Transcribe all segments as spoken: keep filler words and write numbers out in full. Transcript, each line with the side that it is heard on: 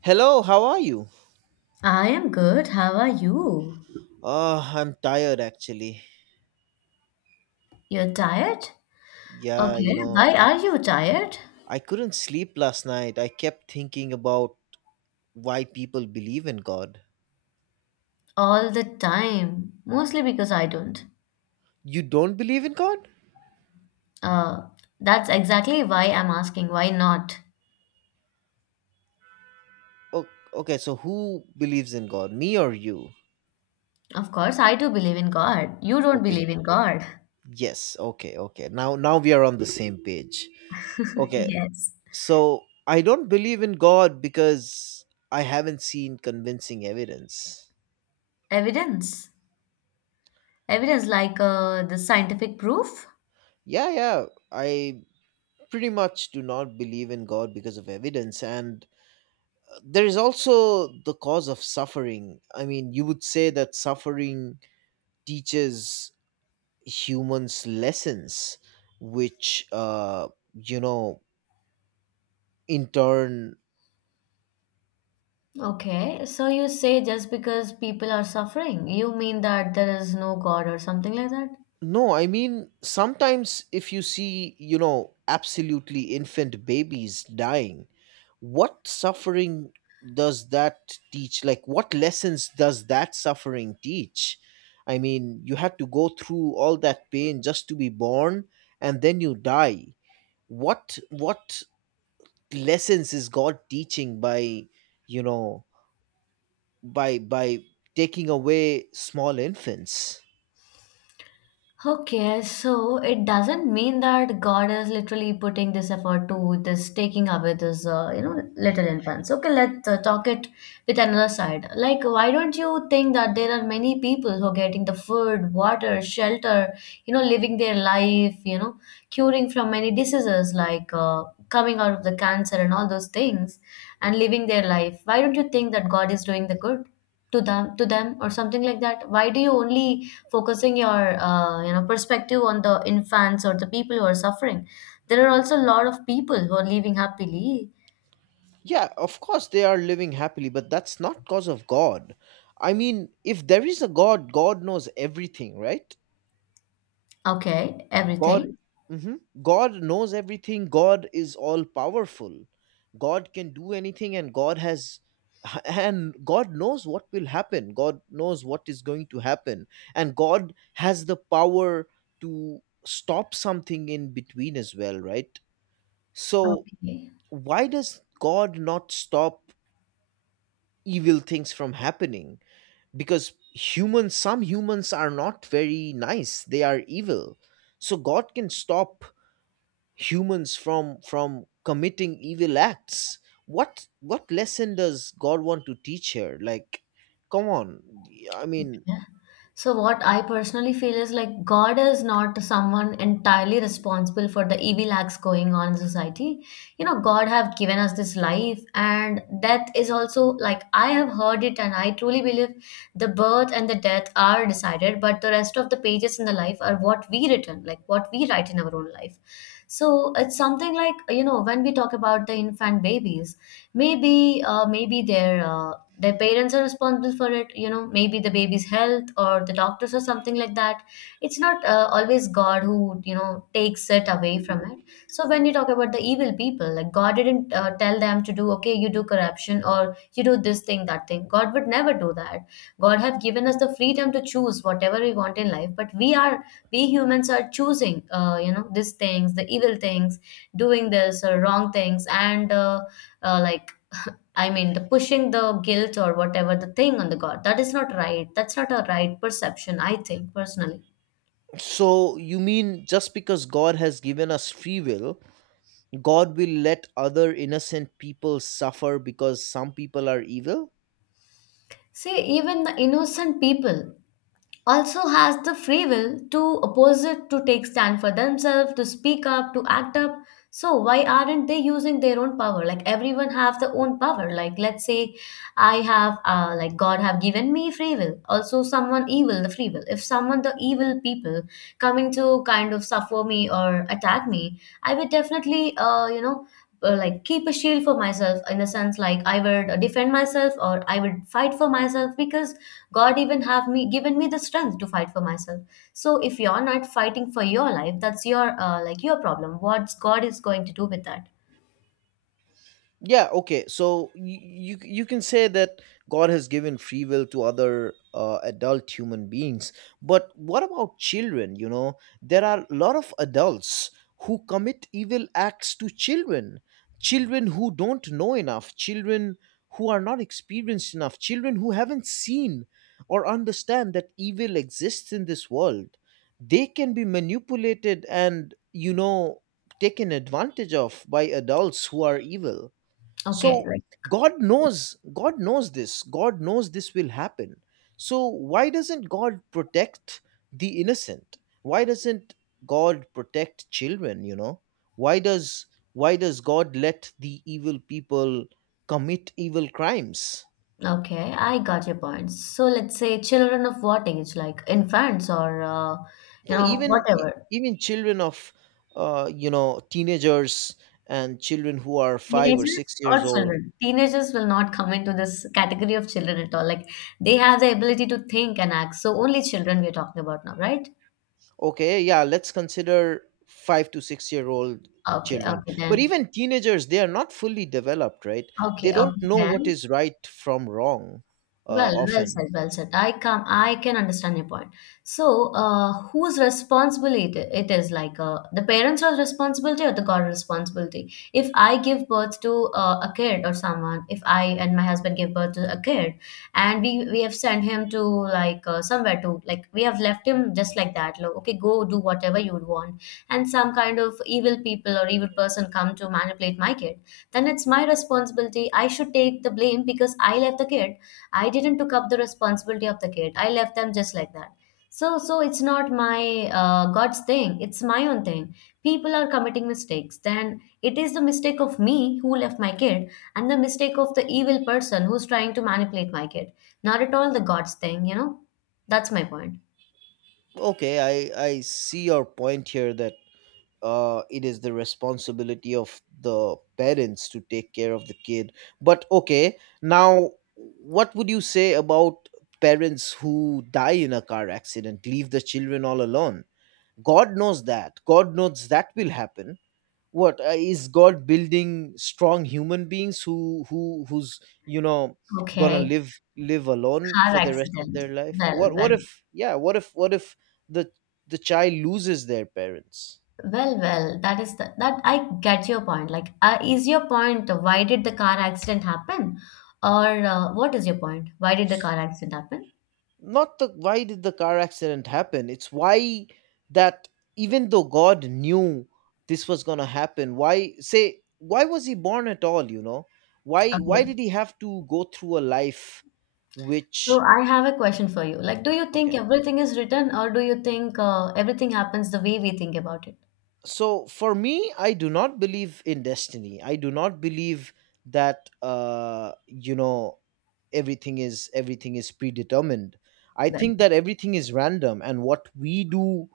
right: Hello, how are you?
left: I am good. How are you?
right: Uh, I'm tired actually.
left: You're tired?
right: Yeah, you
left: Okay.
right: know,
left: Why are you tired?
right: I couldn't sleep last night. I kept thinking about why people believe in God.
left: All the time. Mostly because I don't.
right: You don't believe in God?
left: Uh, that's exactly why I'm asking. Why not?
right: Oh, okay, so who believes in God? Me or you?
left: Of course, I do believe in God. You don't
right: Okay,
left: believe in God.
right: yes. Okay, okay. Now now we are on the same page. Okay.
left: Yes.
right: So, I don't believe in God because I haven't seen convincing evidence.
left: Evidence. Evidence like uh, the scientific proof.
right: Yeah, yeah. I pretty much do not believe in God because of evidence and there is also the cause of suffering. I mean, you would say that suffering teaches humans lessons, which, uh, you know, in turn
left: Okay. So you say just because people are suffering, you mean that there is no God or something like that?
right: No, I mean, sometimes if you see, you know, absolutely infant babies dying, what suffering does that teach? Like, what lessons does that suffering teach? I mean, you had to go through all that pain just to be born and then you die. What, what lessons is God teaching by, you know, by, by taking away small infants?
left: Okay, so it doesn't mean that God is literally putting this effort to this taking away this, uh, you know, little infants. Okay, let's uh, talk it with another side. Like, why don't you think that there are many people who are getting the food, water, shelter, you know, living their life, you know, curing from many diseases like uh, coming out of the cancer and all those things? And living their life, why don't you think that God is doing the good to them to them or something like that? Why do you only focusing your uh, you know perspective on the infants or the people who are suffering? There are also a lot of people who are living happily.
right: Yeah, of course they are living happily, but that's not cause of God. I mean, if there is a God, God knows everything, right?
left: Okay,
right: God,
left: everything.
right: mhm. God knows everything. God is all powerful. God can do anything, and God has, and God knows what will happen. God knows what is going to happen, and God has the power to stop something in between as well, right? So
left: Okay.
right: why does God not stop evil things from happening because humans, some humans are not very nice, they are evil, so God can stop humans from from committing evil acts. What what lesson does God want to teach here? Like, come on. I mean
left: Yeah. So, what I personally feel is like God is not someone entirely responsible for the evil acts going on in society. You know, God have given us this life, and death is also like I have heard it, and I truly believe the birth and the death are decided, but the rest of the pages in the life are what we written, like what we write in our own life. So it's something like, you know, when we talk about the infant babies, maybe uh, maybe their uh, their parents are responsible for it you know Maybe the baby's health or the doctors or something like that. It's not uh, always God who you know takes it away from it. So when you talk about the evil people, like God didn't uh, tell them to do, okay, you do corruption, or you do this thing, that thing. God would never do that. God have given us the freedom to choose whatever we want in life, but we are we humans are choosing uh, you know these things, the evil things, doing this or wrong things, and, uh, uh, like, I mean, the pushing the guilt or whatever the thing on the God. That is not right. That's not a right perception, I think, personally.
right: So you mean just because God has given us free will, God will let other innocent people suffer because some people are evil?
left: See, even the innocent people also has the free will to oppose it, to take stand for themselves, to speak up, to act up. So why aren't they using their own power? Like, everyone have their own power. Like, let's say I have, uh, like, God have given me free will. Also someone evil, the free will. If someone the evil people coming to kind of suffer me or attack me, I will definitely, uh, you know, uh, like, keep a shield for myself, in a sense, like I would defend myself or I would fight for myself, because God even have me given me the strength to fight for myself. So if you're not fighting for your life, that's your, uh, like, your problem. What's God is going to do with that?
right: Yeah, okay, so you, you you can say that God has given free will to other uh, adult human beings, but what about children? You know, there are a lot of adults who commit evil acts to children, children who don't know enough, children who are not experienced enough, children who haven't seen or understand that evil exists in this world. They can be manipulated and, you know, taken advantage of by adults who are evil.
left: Okay,
right: So
left: right.
right: god knows god knows this god knows this will happen, so why doesn't God protect the innocent? Why doesn't God protect children? You know, why does why does God let the evil people commit evil crimes?
left: Okay, I got your point. So let's say children of what age? Like infants or uh, you
right: No,
left: know
right: even e-
left: whatever.
right: even children of uh, you know, teenagers and children who are five or
left: Teenagers
right: six
left: or
right: years old.
left: children? Teenagers will not come into this category of children at all. Like, they have the ability to think and act. So only children we're talking about now, right?
right: Okay, yeah, let's consider five to six year old
left: Okay,
right: children.
left: okay
right: But
left: then.
right: even teenagers, they are not fully developed, right? They
left: Okay,
right: don't
left: okay
right: know what
left: then.
right: is right from wrong, uh,
left: Well, well
right: often.
left: said, well said. I come, I can understand your point. So, uh, whose responsibility it it is? Like, uh, the parents' are responsibility or the God responsibility? If I give birth to uh, a kid or someone, if I and my husband give birth to a kid, and we we have sent him to, like, uh, somewhere, to, like, we have left him just like that. Like, okay, go do whatever you want, and some kind of evil people or evil person come to manipulate my kid, then it's my responsibility. I should take the blame because I left the kid. I didn't took up the responsibility of the kid. I left them just like that. So so it's not my, uh, God's thing. It's my own thing. People are committing mistakes. Then it is the mistake of me who left my kid and the mistake of the evil person who's trying to manipulate my kid. Not at all the God's thing, you know? That's my point.
right: Okay, I, I see your point here that uh, it is the responsibility of the parents to take care of the kid. But okay, now what would you say about parents who die in a car accident, leave the children all alone? God knows that. God knows that will happen. What uh, Is God building strong human beings who who who's you know gonna
left: Okay,
right: live live alone
left: car
right: for the rest of
left: accident.
right: their life?
left: Well,
right: what what
left: well.
right: if yeah what if what if the the child loses their parents?
left: Well, well, that is the, that I get your point. Like, uh, is your point why did the car accident happen, or uh, what is your point? Why did the
right: S-
left: car accident happen?
right: Not the why did the car accident happen, it's why, that even though God knew this was gonna happen, why say why was he born at all? You know, why why
left: Okay.
right: did he have to go through a life
left: So
right: which
left: I have a question for you. Like, do you think
right: Okay,
left: everything is written, or do you think uh, everything happens the way we think about it?
right: so for me, I do not believe in destiny. I do not believe that, uh you know, everything is everything is predetermined. I
left: Well,
right: think that everything is random and what we do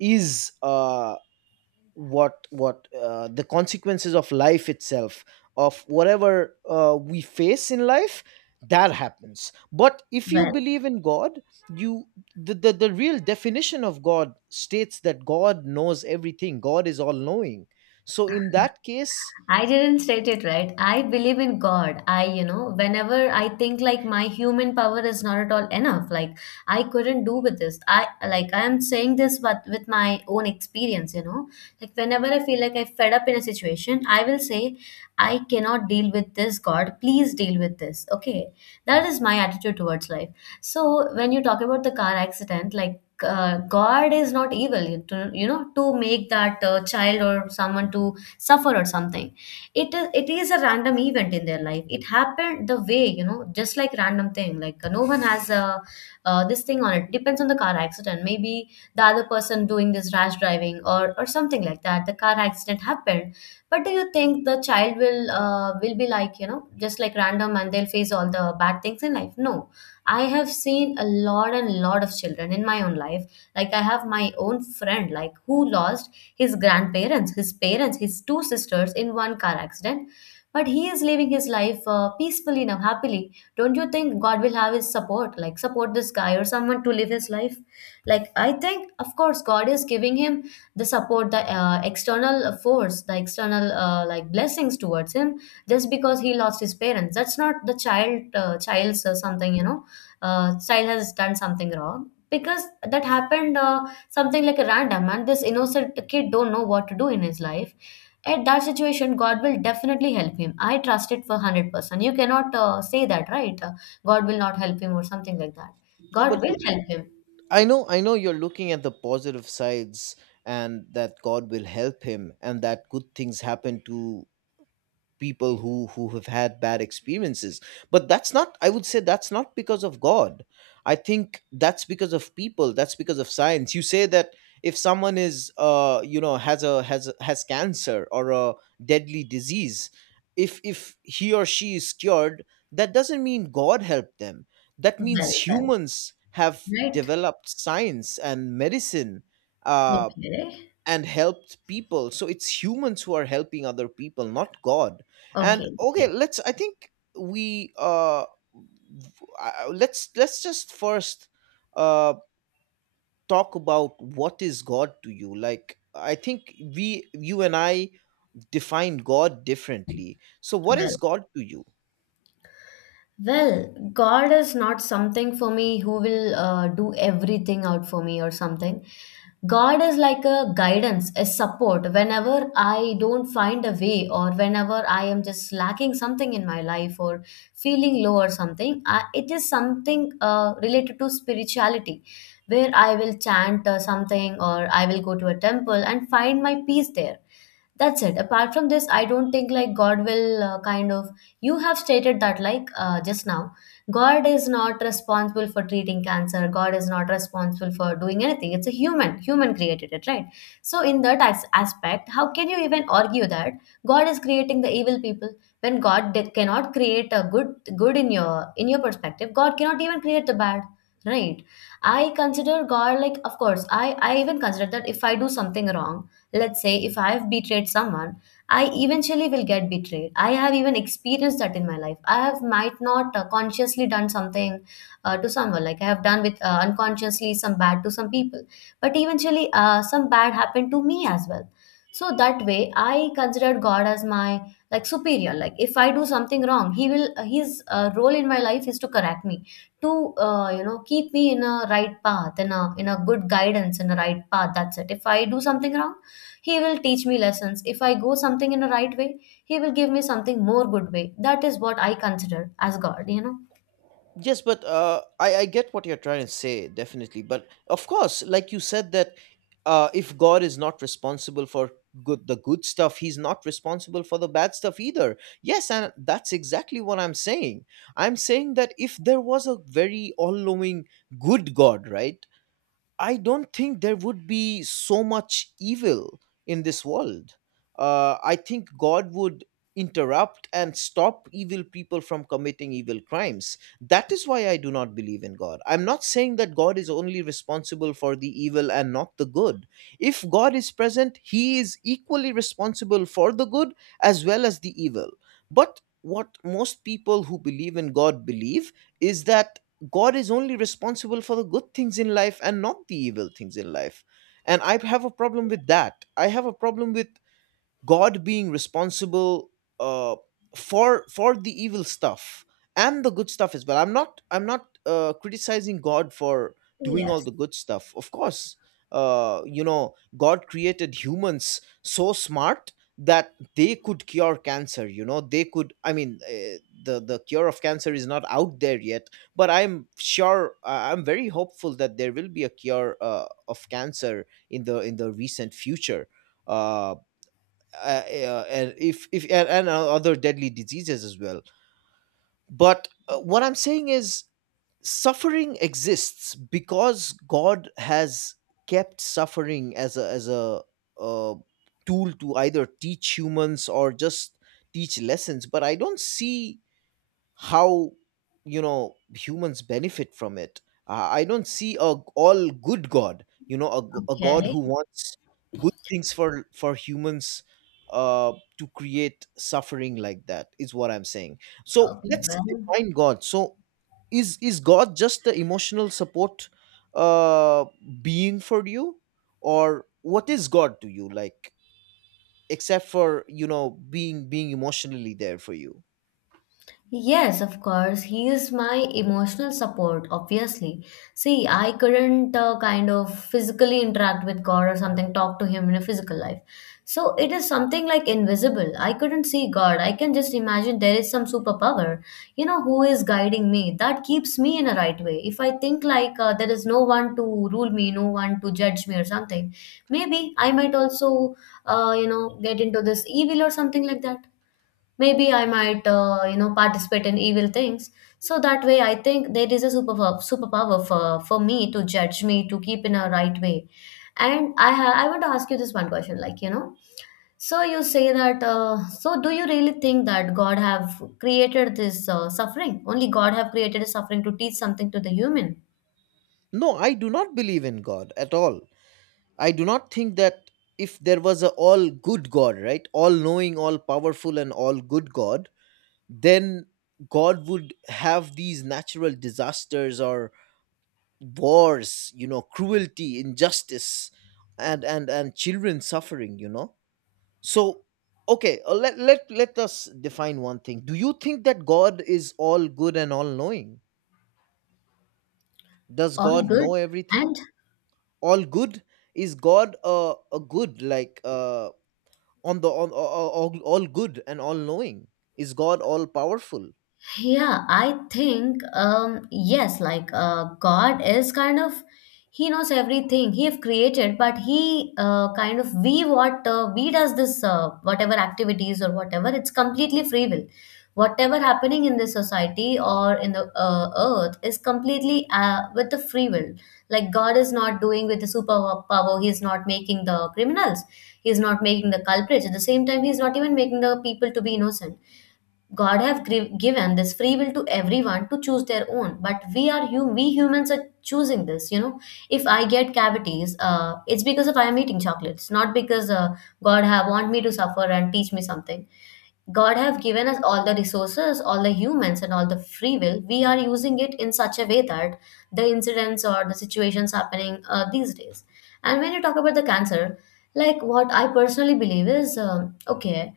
right: is uh what what uh, the consequences of life itself, of whatever uh, we face in life, that happens. But if you
left: well,
right: believe in God, you, the, the the real definition of God states that God knows everything. God is all knowing, so in that case,
left: I didn't state it right. I believe in God. I, you know, whenever I think like my human power is not at all enough, like, I couldn't do with this. I, like, I am saying this but with my own experience, you know. Like, whenever I feel like I fed up in a situation, I will say, I cannot deal with this, God. Please deal with this. Okay. That is my attitude towards life. So when you talk about the car accident, like, uh, God is not evil, you to, you know, to make that uh, child or someone to suffer or something. It is it is a random event in their life. It happened the way, you know, just like random thing, like uh, no one has, uh, uh, this thing on. It depends on the car accident, maybe the other person doing this rash driving, or or something like that, the car accident happened. But do you think the child will uh, will be like, you know just like random, and they'll face all the bad things in life? No. I have seen a lot and lot of children in my own life. Like, I have my own friend, like, who lost his grandparents, his parents, his two sisters in one car accident. But he is living his life uh, peacefully now, happily. Don't you think God will have his support? Like, support this guy or someone to live his life? Like, I think, of course, God is giving him the support, the uh, external force, the external, uh, like, blessings towards him. Just because he lost his parents, that's not the child, uh, child's, uh, something, you know, uh, child has done something wrong because that happened. Uh, something like a random, and this innocent kid don't know what to do in his life. At that situation, God will definitely help him. I trust it for one hundred percent. You cannot uh, say that, right? Uh, god will not help him or something like that.
right: yeah.
left: God
right: But
left: will help him.
right: I know, I know you're looking at the positive sides and that God will help him, and that good things happen to people who who have had bad experiences. But that's not, I would say that's not because of God. I think that's because of people, that's because of science. You say that if someone is, uh you know, has a has a- has cancer or a deadly disease, if if he or she is cured, that doesn't mean God helped them. That
left: Well,
right: means
left: well,
right: humans have
left: right.
right: developed science and medicine, uh
left: Okay,
right: and helped people. So it's humans who are helping other people, not God. And
left: okay,
right: okay,
left: okay.
right: let's I think we uh v- I- let's let's just first uh talk about what is God to you. Like, I think we you and I define God differently, so what is
left: Well,
right: God to you?
left: Well, God is not something for me who will uh, do everything out for me or something. God is like a guidance, a support. Whenever I don't find a way, or whenever I am just lacking something in my life or feeling low or something, I, it is something uh, related to spirituality, where I will chant uh, something or I will go to a temple and find my peace there. That's it. Apart from this, I don't think like God will, uh, kind of — you have stated that, like, uh, just now, God is not responsible for treating cancer. God is not responsible for doing anything. It's a human. Human created it, right? So, in that as- aspect, how can you even argue that God is creating the evil people when God did, cannot create a good good in your in your perspective? God cannot even create the bad, right? I consider God like, of course, I I even consider that if I do something wrong, let's say if I've betrayed someone, I eventually will get betrayed. I have even experienced that in my life. I have might not uh, consciously done something uh, to someone, like I have done with uh, unconsciously some bad to some people, but eventually uh, some bad happened to me as well. So that way, I considered God as my, like, superior. Like, if I do something wrong, He will uh, His uh, role in my life is to correct me, to uh, you know keep me in a right path, in a in a good guidance, in a right path. That's it. If I do something wrong, he will teach me lessons. If I go something in a right way, he will give me something more good way. That is what I consider as God, you know?
right: Yes, but uh, I, I get what you're trying to say, definitely. But of course, like you said, that uh, if God is not responsible for good the good stuff, He's not responsible for the bad stuff either. Yes, and that's exactly what I'm saying. I'm saying that if there was a very all-knowing good God, right? I don't think there would be so much evil in this world. Uh, I think God would interrupt and stop evil people from committing evil crimes. That is why I do not believe in God. I'm not saying that God is only responsible for the evil and not the good. If God is present, He is equally responsible for the good as well as the evil. But what most people who believe in God believe is that God is only responsible for the good things in life and not the evil things in life. And I have a problem with that. I have a problem with God being responsible, uh, for for the evil stuff and the good stuff as well. I'm not I'm not uh, criticizing God for doing all
left: Yes.
right: the good stuff. Of course, uh, you know, God created humans so smart that they could cure cancer. You know they could. I mean, uh, the the cure of cancer is not out there yet, but I'm sure, uh, I'm very hopeful that there will be a cure uh, of cancer in the in the recent future. Uh, uh, uh, and if, if and, and other deadly diseases as well. But uh, what I'm saying is, suffering exists because God has kept suffering as a as a uh, tool to either teach humans or just teach lessons. But I don't see how, you know, humans benefit from it. uh, I don't see a g- all good God, you know, a, g- a God
left: Okay.
right: who wants good things for for humans uh to create suffering. Like, that is what I'm saying. So
left: Okay.
right: let's
left: Well,
right: define God. So is is God just the emotional support, uh being for you, or what is God to you? Like, except for, you know, being, being emotionally there for you.
left: yes, of course. He is my emotional support, obviously. See, I couldn't uh, kind of physically interact with God or something, talk to Him in a physical life. So it is something like invisible. I couldn't see God. I can just imagine there is some superpower, you know, who is guiding me. That keeps me in a right way. If I think like uh, there is no one to rule me, no one to judge me or something, maybe I might also, uh, you know, get into this evil or something like that. Maybe I might uh, you know participate in evil things. So that way I think there is a superpower superpower for, for me to judge me, to keep in a right way. And i ha- i want to ask you this one question like you know So you say that uh, so do you really think that God have created this uh, suffering? Only God have created a suffering to teach something to the human?
right: No, I do not believe in God at all. I do not think that if there was a all good God, right, all knowing, all powerful, and all good God, then God would have these natural disasters or wars, you know, cruelty, injustice, and and and children suffering, you know. So, okay, uh, let, let let us define one thing. Do you think that God is all good and all knowing? Does
left: All
right: God
left: good
right: know everything?
left: and.
right: All good. Is God a a good, like, uh, on the on, all, all all good and all knowing? Is God all powerful?
left: Yeah, I think um yes, like uh, God is kind of he knows everything he have created, but he uh, kind of we what uh, we does this uh, whatever activities or whatever it's completely free will. Whatever happening in the society or in the uh, earth is completely uh, with the free will. Like God is not doing with the super power. He is not making the criminals. He is not making the culprits. At the same time, he is not even making the people to be innocent. God have gri- given this free will to everyone to choose their own, but we are hum- we humans are choosing this. You know, if I get cavities, uh, it's because of I am eating chocolates, not because uh, God have want me to suffer and teach me something. God have given us all the resources, all the humans, and all the free will. We are using it in such a way that the incidents or the situations happening uh, these days. And when you talk about the cancer, like what I personally believe is um okay.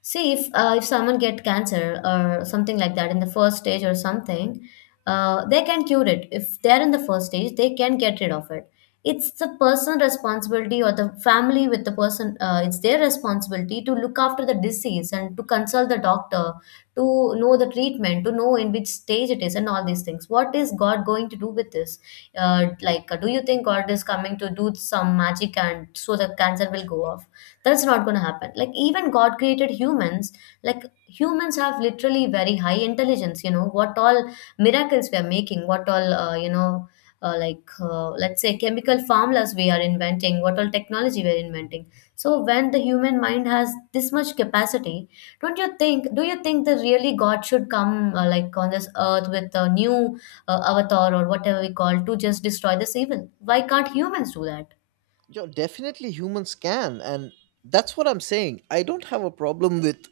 left: See, if uh, if someone get cancer or something like that in the first stage or something, uh, they can cure it. If they're in the first stage, they can get rid of it. It's the person responsibility or the family with the person. Uh, it's their responsibility to look after the disease and to consult the doctor, to know the treatment, to know in which stage it is, and all these things. What is God going to do with this? Uh, like, uh, do you think God is coming to do some magic and so the cancer will go off? That's not going to happen. Like, even God created humans, like, humans have literally very high intelligence. You know what all miracles we are making, what all uh, you know uh, like uh, let's say chemical formulas we are inventing, what all technology we are inventing. So when the human mind has this much capacity, don't you think do you think that really God should come uh, like on this earth with a new uh, avatar or whatever we call to just destroy this evil. Why can't humans do that?
right: Yo, definitely humans can, and that's what I'm saying. I don't have a problem with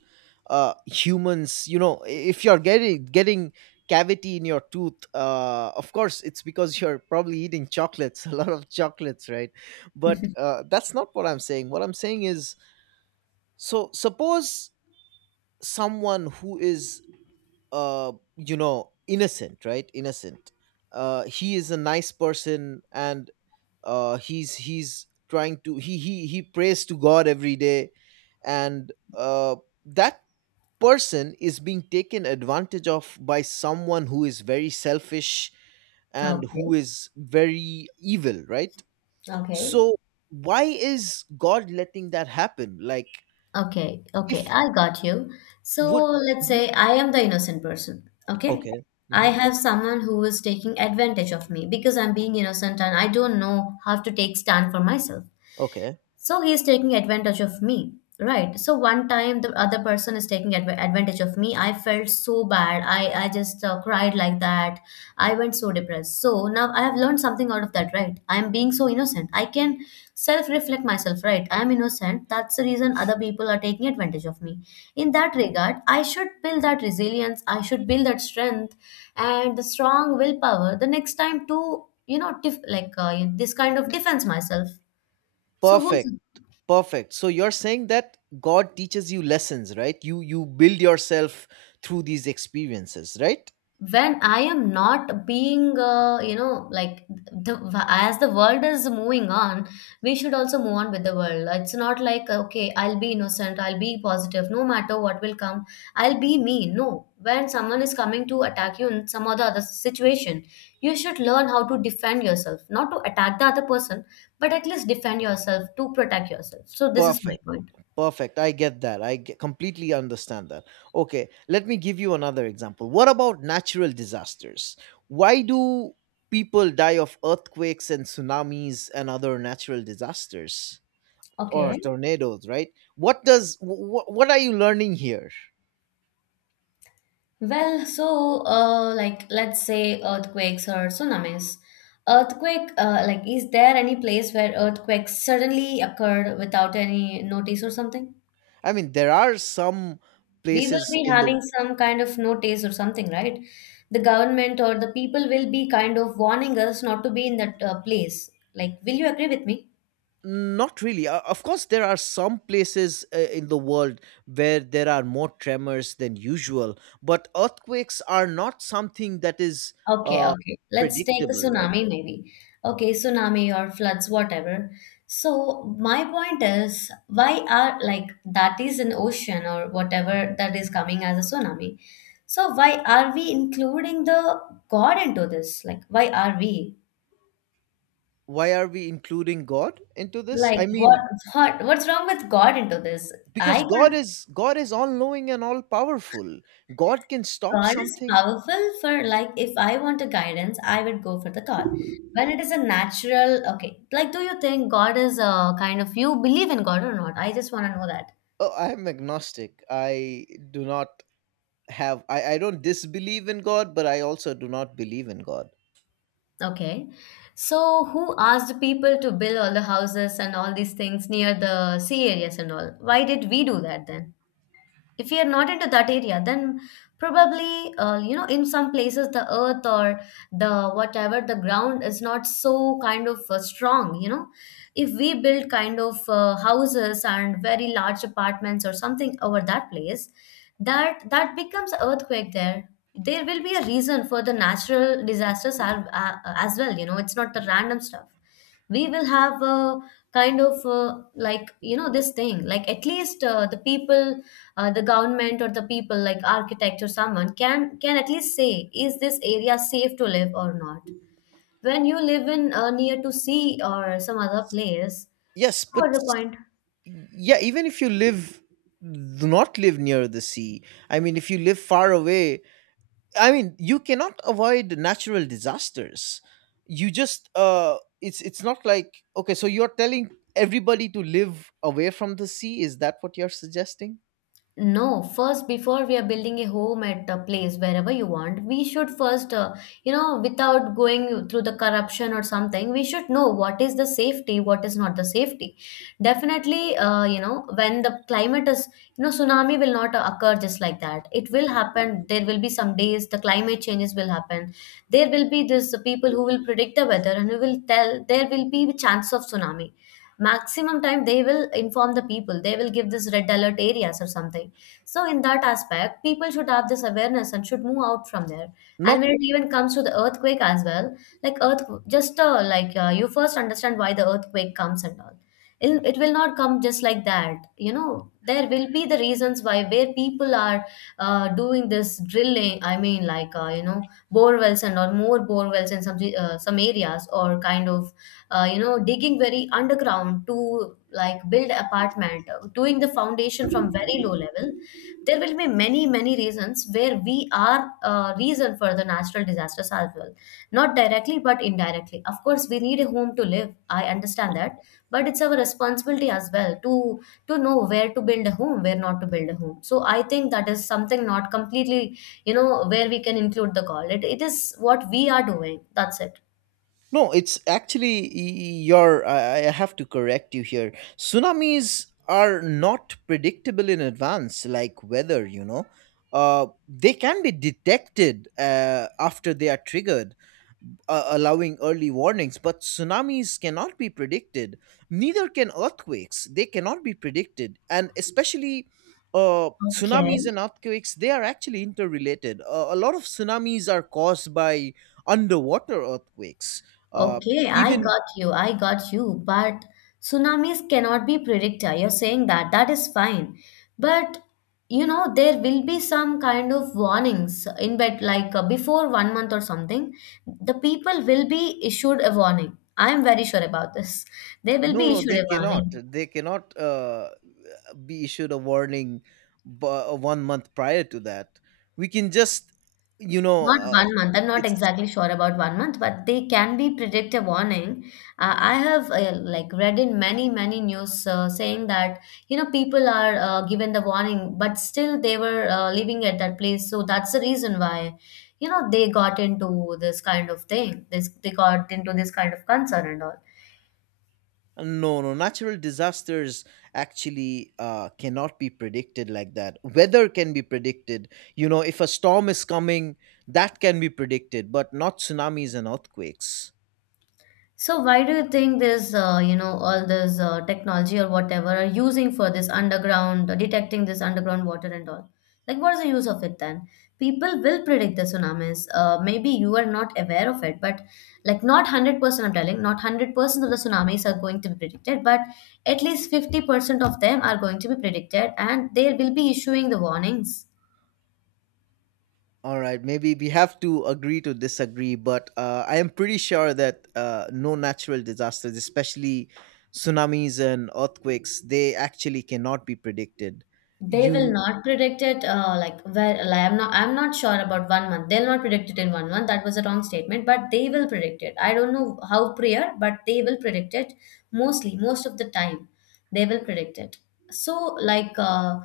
right: uh humans. You know, I- if you're getting getting cavity in your tooth, uh of course it's because you're probably eating chocolates a lot of chocolates, right? But uh that's not what I'm saying. What I'm saying is, so suppose someone who is, uh, you know, innocent, right? Innocent. Uh, he is a nice person, and uh, he's he's trying to he he he prays to God every day, and uh, that person is being taken advantage of by someone who is very selfish and who
left: Okay,
right: is very evil, right?
left: okay.
right: So why is God letting that happen? Like,
left: Okay, okay,
right: if
left: I got you. So
right: would
left: let's
right: mhm.
left: say I am the innocent person, okay?
right: Okay,
left: I
right: hmm.
left: have someone who is taking advantage of me because I'm being innocent and I don't know how to take stand for myself.
right: Okay,
left: So he is taking advantage of me, right? So one time the other person is taking adv- advantage of me. I felt so bad. I, I just uh, cried like that. I went so depressed. So now I have learned something out of that, right? I'm being so innocent. I can self reflect myself, right? I'm innocent. That's the reason other people are taking advantage of me. In that regard, I should build that resilience. I should build that strength and the strong willpower the next time to, you know, def- like uh, this kind of defense myself. So
right: perfect.
left: who's
right: Perfect. So you're saying that God teaches you lessons, right? You you build yourself through these experiences, right?
left: when I am not being uh, you know, like, the, as the world is moving on, we should also move on with the world. It's not like, okay, I'll be innocent, I'll be positive no matter what will come, I'll be me. No, when someone is coming to attack you in some other other situation, you should learn how to defend yourself, not to attack the other person, but at least defend yourself to protect yourself. So this is my
right: Perfect.
left: point.
right: Perfect. I get that. I ge- completely understand that. Okay, let me give you another example. What about natural disasters? Why do people die of earthquakes and tsunamis and other natural disasters or
left: Okay.
right: tornadoes, right? What does, wh- wh- what are you learning here?
left: Well, so uh, like let's say earthquakes or tsunamis. Earthquake, uh, like is there any place where earthquakes suddenly occurred without any notice or something?
right: I mean, there are some
left: We will
right: places
left: be
right: in the
left: having some kind of notice or something, right? The government or the people will be kind of warning us not to be in that uh, place. Like, will you agree with me?
right: Not really. Uh, of course, there are some places uh, in the world where there are more tremors than usual, but earthquakes are not something that is
left: Okay,
right: uh,
left: okay. Let's take a
right: predictable, right?
left: tsunami maybe. Okay, tsunami or floods, whatever. So my point is, why are like that is an ocean or whatever that is coming as a tsunami? So why are we including the God into this? Like why are we?
right: Why are we including God into this?
left: Like
right: I
left: what
right: mean,
left: what what's wrong with God into this? I
right: because God
left: can't.
right: is God is all knowing and all powerful. God can stop
left: God is
right: something.
left: powerful for like if I want a guidance, I would go for the God. When it is a natural, okay. Like, do you think God is a kind of you believe in God or not? I just want to know that.
right: Oh, I'm agnostic. I do not have. I, I don't disbelieve in God, but I also do not believe in God.
left: Okay. So who asked people to build all the houses and all these things near the sea areas and all? Why did we do that then? If we are not into that area, then probably uh, you know, in some places the earth or the whatever the ground is not so kind of uh, strong, you know. If we build kind of uh, houses and very large apartments or something over that place, that that becomes earthquake there. There will be a reason for the natural disasters as, as well, you know, it's not the random stuff. We will have a kind of uh, like you know this thing, like at least uh, the people uh, the government or the people like architect or someone can can at least say is this area safe to live or not when you live in uh, near to sea or some other place.
right: Yes,
left: So what's
right: but
left: the point?
right: yeah, even if you live do not live near the sea. I mean, if you live far away, I mean, you cannot avoid natural disasters. You just uh it's it's not like okay, so you're telling everybody to live away from the sea, is that what you're suggesting?
left: No, first, before we are building a home at a place wherever you want, we should first, uh, you know, without going through the corruption or something, we should know what is the safety, what is not the safety. Definitely, uh, you know, when the climate is, you know, tsunami will not occur just like that. It will happen. There will be some days the climate changes will happen. There will be this people who will predict the weather and who will tell there will be chance of tsunami. Maximum time they will inform the people. They will give this red alert areas or something. So in that aspect, people should have this awareness and should move out from there. And
right: Not
left: when it even comes to the earthquake as well, like earth just uh, like uh, you first understand why the earthquake comes and all. It, it will not come just like that, you know. There will be the reasons why where people are uh, doing this drilling. I mean, like uh, you know, bore wells and or more bore wells in some uh, some areas, or kind of uh, you know digging very underground to like build apartment uh, doing the foundation from very low level. There will be many many reasons where we are uh, reason for the natural disasters as well, not directly but indirectly. Of course, we need a home to live. I understand that, but it's our responsibility as well to to know where to build a home, where not to build a home. So I think that is something not completely, you know, where we can include the call it, it is what we are doing, that's it.
right: no, it's actually your. I I have to correct you here. Tsunamis are not predictable in advance, like weather. You know, uh, they can be detected uh, after they are triggered, uh, allowing early warnings, but tsunamis cannot be predicted. Neither can earthquakes. They cannot be predicted. And especially uh,
left: Okay.
right: tsunamis and earthquakes, they are actually interrelated. Uh, a lot of tsunamis are caused by underwater earthquakes. Uh,
left: Okay, I
right: even,
left: got you. I got you. But tsunamis cannot be predictor. You're saying that. That is fine. But you know, there will be some kind of warnings in bed, like uh, before one month or something. The people will be issued a warning. I am very sure about this. They will
right: no,
left: be
right: no,
left: issued
right: they
left: a
right: cannot.
left: warning.
right: They cannot uh, be issued a warning bu- uh, one month prior to that. We can just, you know,
left: Not
right: uh,
left: one month. I'm not
right: it's
left: exactly sure about one month, but they can be predictive warning. Uh, I have uh, like read in many many news uh, saying that you know people are uh, given the warning, but still they were uh, living at that place. So that's the reason why you know they got into this kind of thing. This they got into this kind of concern and all.
right: no, no, natural disasters actually uh, cannot be predicted like that. Weather can be predicted. You know, if a storm is coming, that can be predicted, but not tsunamis and earthquakes.
left: So why do you think this, uh, you know, all this uh, technology or whatever are using for this underground, uh, detecting this underground water and all? Like, what is the use of it then? People will predict the tsunamis. Uh, maybe you are not aware of it, but like not one hundred percent, I'm telling, not one hundred percent of the tsunamis are going to be predicted, but at least fifty percent of them are going to be predicted and they will be issuing the warnings.
right: All right, maybe we have to agree to disagree, but uh, I am pretty sure that uh, no natural disasters, especially tsunamis and earthquakes, they actually cannot be predicted.
left: They will
right: You
left: not predict it. Uh, like where like, I'm not. I'm not sure about one month. They'll not predict it in one month. That was a wrong statement. But they will predict it. I don't know how prior, but they will predict it. Mostly, most of the time, they will predict it. So like. Uh,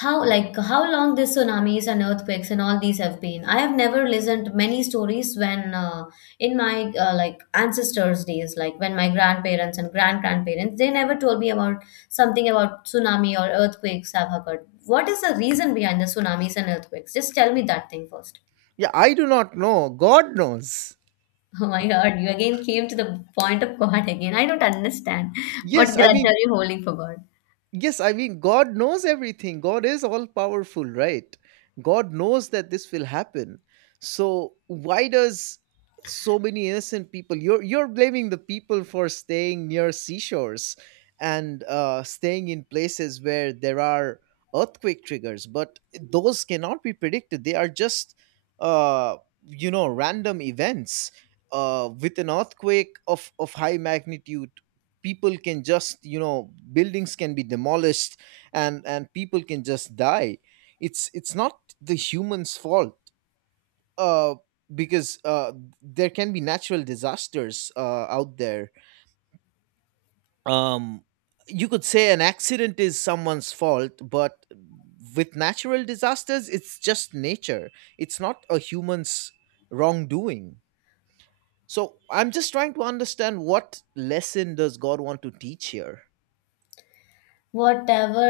left: how like how long these tsunamis and earthquakes and all these have been? I have never listened many stories when uh, in my uh, like ancestors' days, like when my grandparents and grand grandparents, they never told me about something about tsunami or earthquakes have occurred. What is the reason behind the tsunamis and earthquakes? Just tell me that thing first.
right: yeah, I do not know. God knows.
left: Oh my God, you again came to the point of God again. I don't understand.
right: Yes,
left: What grudge
right: I mean,
left: are you holding for God?
right: Yes, I mean, God knows everything. God is all powerful, right? God knows that this will happen. So why does so many innocent people you're you're blaming the people for staying near seashores and uh, staying in places where there are earthquake triggers, but those cannot be predicted. They are just uh, you know random events. Uh, with an earthquake of, of high magnitude, people can just, you know, buildings can be demolished, and and people can just die. It's it's not the humans fault, uh because uh there can be natural disasters uh out there. um you could say an accident is someone's fault, but with natural disasters it's just nature. It's not a human's wrongdoing. So I'm just trying to understand what lesson does God want to teach here.
left: whatever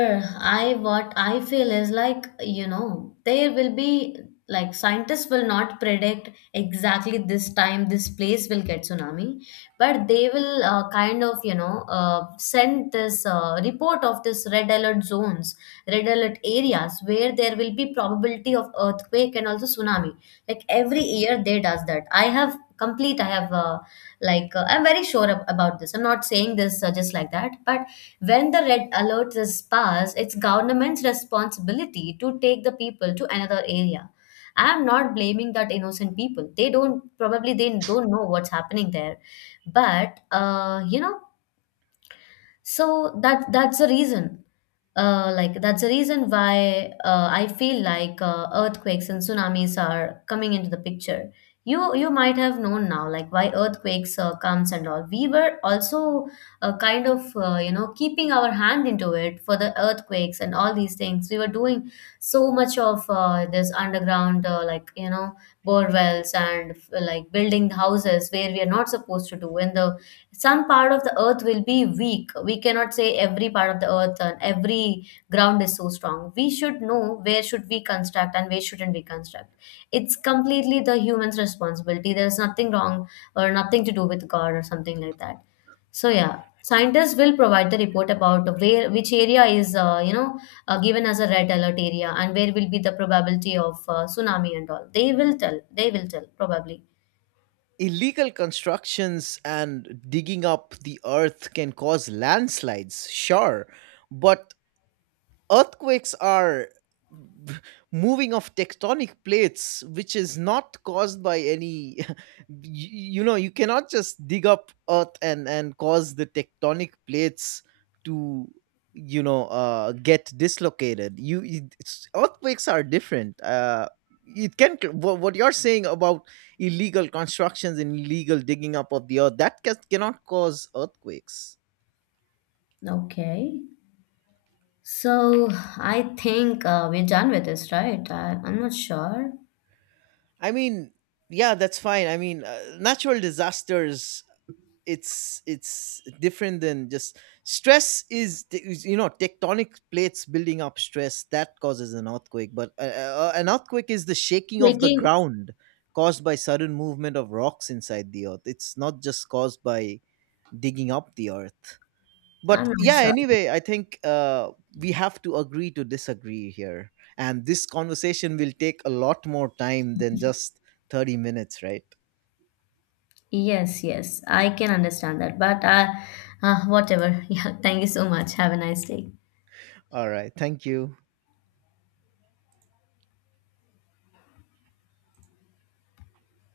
left: i what i feel is like you know there will be like scientists will not predict exactly this time this place will get tsunami, but they will uh, kind of you know uh, send this uh, report of this red alert zones, red alert areas where there will be probability of earthquake and also tsunami. Like every year they does that. i have complete I have uh, like uh, I'm very sure ab- about this. I'm not saying this uh, just like that, but when the red alert is passed, it's government's responsibility to take the people to another area. I am not blaming that innocent people. They don't, probably they don't know what's happening there, but uh, you know so that that's the reason, uh, like that's the reason why uh, I feel like uh, earthquakes and tsunamis are coming into the picture. You you might have known now like why earthquakes uh, comes and all. We were also uh, kind of uh, you know keeping our hand into it. For the earthquakes and all these things, we were doing so much of uh, this underground, uh, like you know bore wells and like building houses where we are not supposed to do. In the some part of the earth will be weak, we cannot say every part of the earth and every ground is so strong. We should know where should we construct and where shouldn't we construct. It's completely the human's responsibility. There's nothing wrong or nothing to do with god or something like that. So yeah, scientists will provide the report about where which area is, uh, you know uh, given as a red alert area, and where will be the probability of uh, tsunami and all. They will tell, they will tell probably.
right: Illegal constructions and digging up the earth can cause landslides, sure, but earthquakes are moving of tectonic plates, which is not caused by any y- you know, you cannot just dig up earth and and cause the tectonic plates to, you know, uh get dislocated. You it- it's, earthquakes are different, uh it can. What what you're saying about illegal constructions and illegal digging up of the earth that ca- cannot cause earthquakes.
left: Okay. So I think uh, we're done with this, right? I, I'm not sure.
right: I mean, yeah, that's fine. I mean, uh, natural disasters, it's it's different than just stress. Is t- is, you know, tectonic plates building up stress that causes an earthquake. But uh, uh, an earthquake is the shaking of the
left: Taking.
right: ground caused by sudden movement of rocks inside the earth. It's not just caused by digging up the earth. But
left: I'm not
right: yeah,
left: sure.
right: anyway, I think uh, we have to agree to disagree here, and this conversation will take a lot more time than just thirty minutes, right?
left: Yes, yes, I can understand that. But uh, uh, whatever. Yeah, thank you so much. Have a nice day.
right: All right, thank you.